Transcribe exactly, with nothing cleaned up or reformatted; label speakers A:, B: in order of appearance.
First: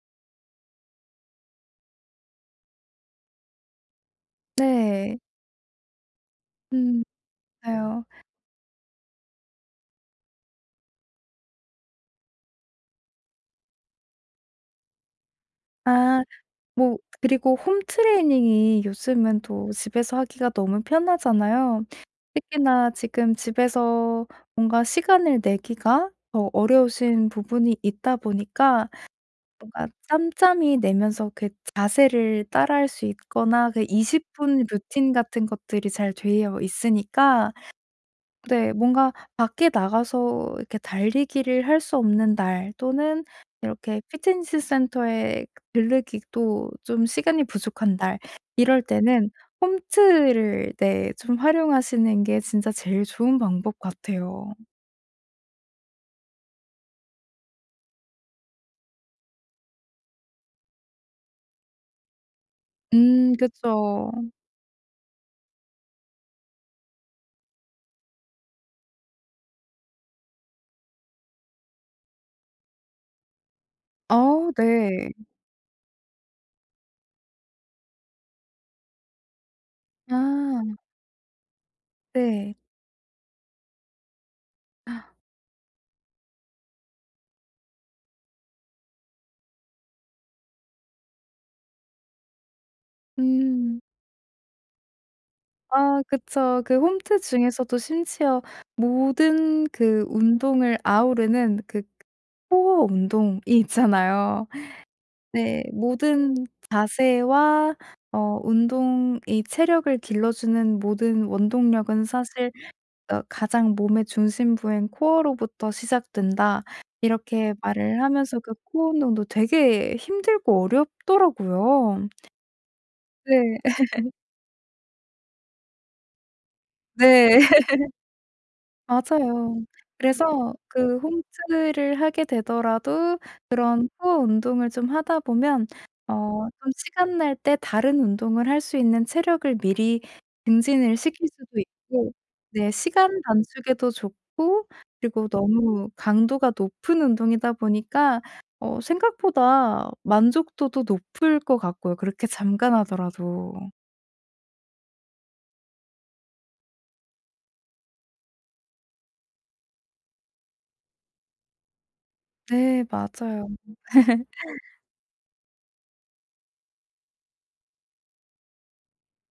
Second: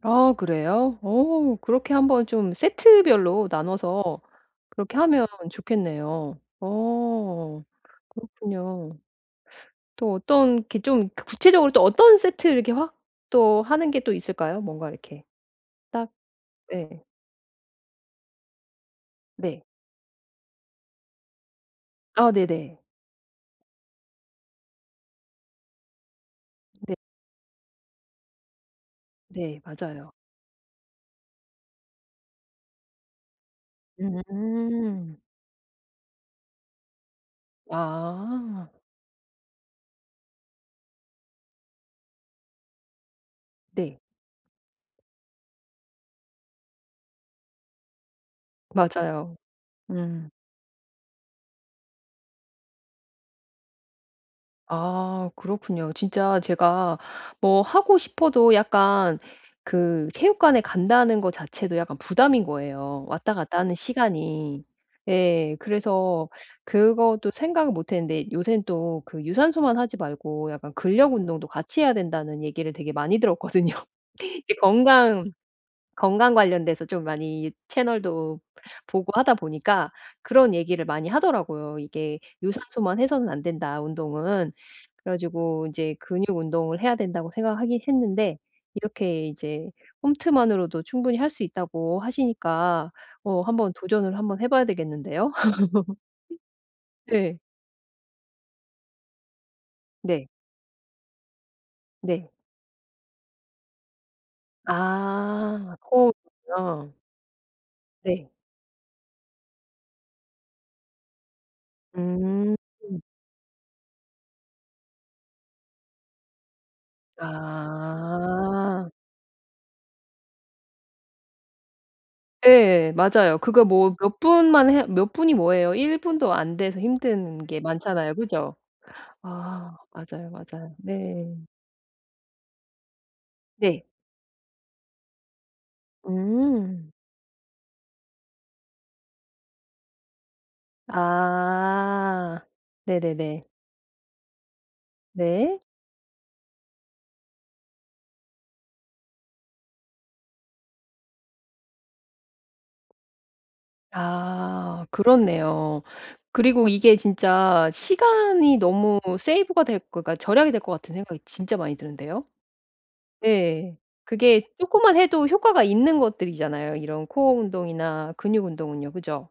A: 아 그래요? 어 그렇게 한번 좀 세트별로 나눠서 그렇게
B: 네.
A: 하면 좋겠네요.
B: 음.
A: 어.
B: 맞아요.
A: 그렇군요. 또 어떤 이렇게 좀 그 구체적으로 또 어떤 세트 이렇게 확 또 하는 게 또 있을까요? 뭔가 이렇게 딱
B: 아. 뭐
A: 예.
B: 그리고 홈 트레이닝이 요즘은
A: 네.
B: 또 집에서 하기가 너무 편하잖아요.
A: 아 네네.
B: 특히나 지금 집에서 뭔가 시간을 내기가 어
A: 네.
B: 어려우신 부분이 있다 보니까
A: 네
B: 뭔가
A: 맞아요.
B: 짬짬이 내면서 그 자세를 따라 할 수 있거나 그 이십
A: 음
B: 분 루틴
A: 음.
B: 같은 것들이 잘 되어 있으니까
A: 아.
B: 네 뭔가 밖에 나가서 이렇게 달리기를 할 수 없는 날 또는
A: 네.
B: 이렇게 피트니스 센터에 들르기도 좀 시간이 부족한 날 이럴 때는
A: 맞아요. 음.
B: 홈트를 네 좀 활용하시는 게 진짜 제일 좋은 방법 같아요.
A: 아. 그렇군요. 진짜 제가 뭐 하고 싶어도 약간 그 체육관에 간다는 거 자체도 약간 부담인 거예요
B: 음
A: 왔다 갔다 하는
B: 그쵸.
A: 시간이. 예. 그래서 그것도 생각을 못했는데 요샌 또 그 유산소만 하지 말고 약간 근력 운동도 같이 해야 된다는 얘기를 되게 많이 들었거든요.
B: 아우
A: 이게
B: 네.
A: 건강 건강 관련돼서 좀 많이 채널도 보고 하다 보니까 그런
B: 아.
A: 얘기를 많이 하더라고요. 이게
B: 네.
A: 유산소만 해서는 안된다 운동은. 그래 가지고 이제 근육 운동을 해야 된다고 생각하긴 했는데 이렇게 이제 홈트만으로도 충분히 할 수 있다고 하시니까 어 한번
B: 음.
A: 도전을 한번 해 봐야 되겠는데요?
B: 아 그쵸. 그 홈트
A: 네.
B: 중에서도 심지어 모든 그
A: 네.
B: 운동을 아우르는 그
A: 네.
B: 그 코어 운동이 있잖아요. 네.
A: 아. 코어
B: 모든
A: 운동이요?
B: 자세와
A: 네.
B: 어 운동이 체력을 길러주는 모든 원동력은 사실
A: 음.
B: 어 가장 몸의 중심부인 코어로부터 시작된다. 이렇게 말을 하면서 그 코어
A: 아.
B: 운동도 되게 힘들고 어렵더라고요.
A: 예. 맞아요.
B: 네.
A: 그거 뭐 몇 분만 해 몇 분이 뭐예요 일 분도 안 돼서
B: 네.
A: 힘든 게 많잖아요. 그죠?
B: 맞아요.
A: 아 맞아요,
B: 그래서
A: 맞아요.
B: 그
A: 네.
B: 홈트를 하게 되더라도
A: 네.
B: 그런 코어 운동을 좀 하다 보면 어 또
A: 음.
B: 시간 날 때 다른 운동을 할 수 있는 체력을 미리 증진을 시킬 수도 있고
A: 아.
B: 네 시간
A: 네네네.
B: 단축에도 좋고 그리고
A: 네.
B: 너무 강도가 높은 운동이다 보니까 어 생각보다 만족도도 높을 것 같고요 그렇게 잠깐 하더라도.
A: 아. 그렇네요. 그리고 이게 진짜 시간이 너무 세이브가 될 거 그러니까 절약이 될 것 같은 생각이 진짜 많이 드는데요?
B: 네 맞아요.
A: 예. 그게 쪼끔만 해도 효과가 있는 것들이잖아요. 이런 코어 운동이나 근육 운동은요 그죠?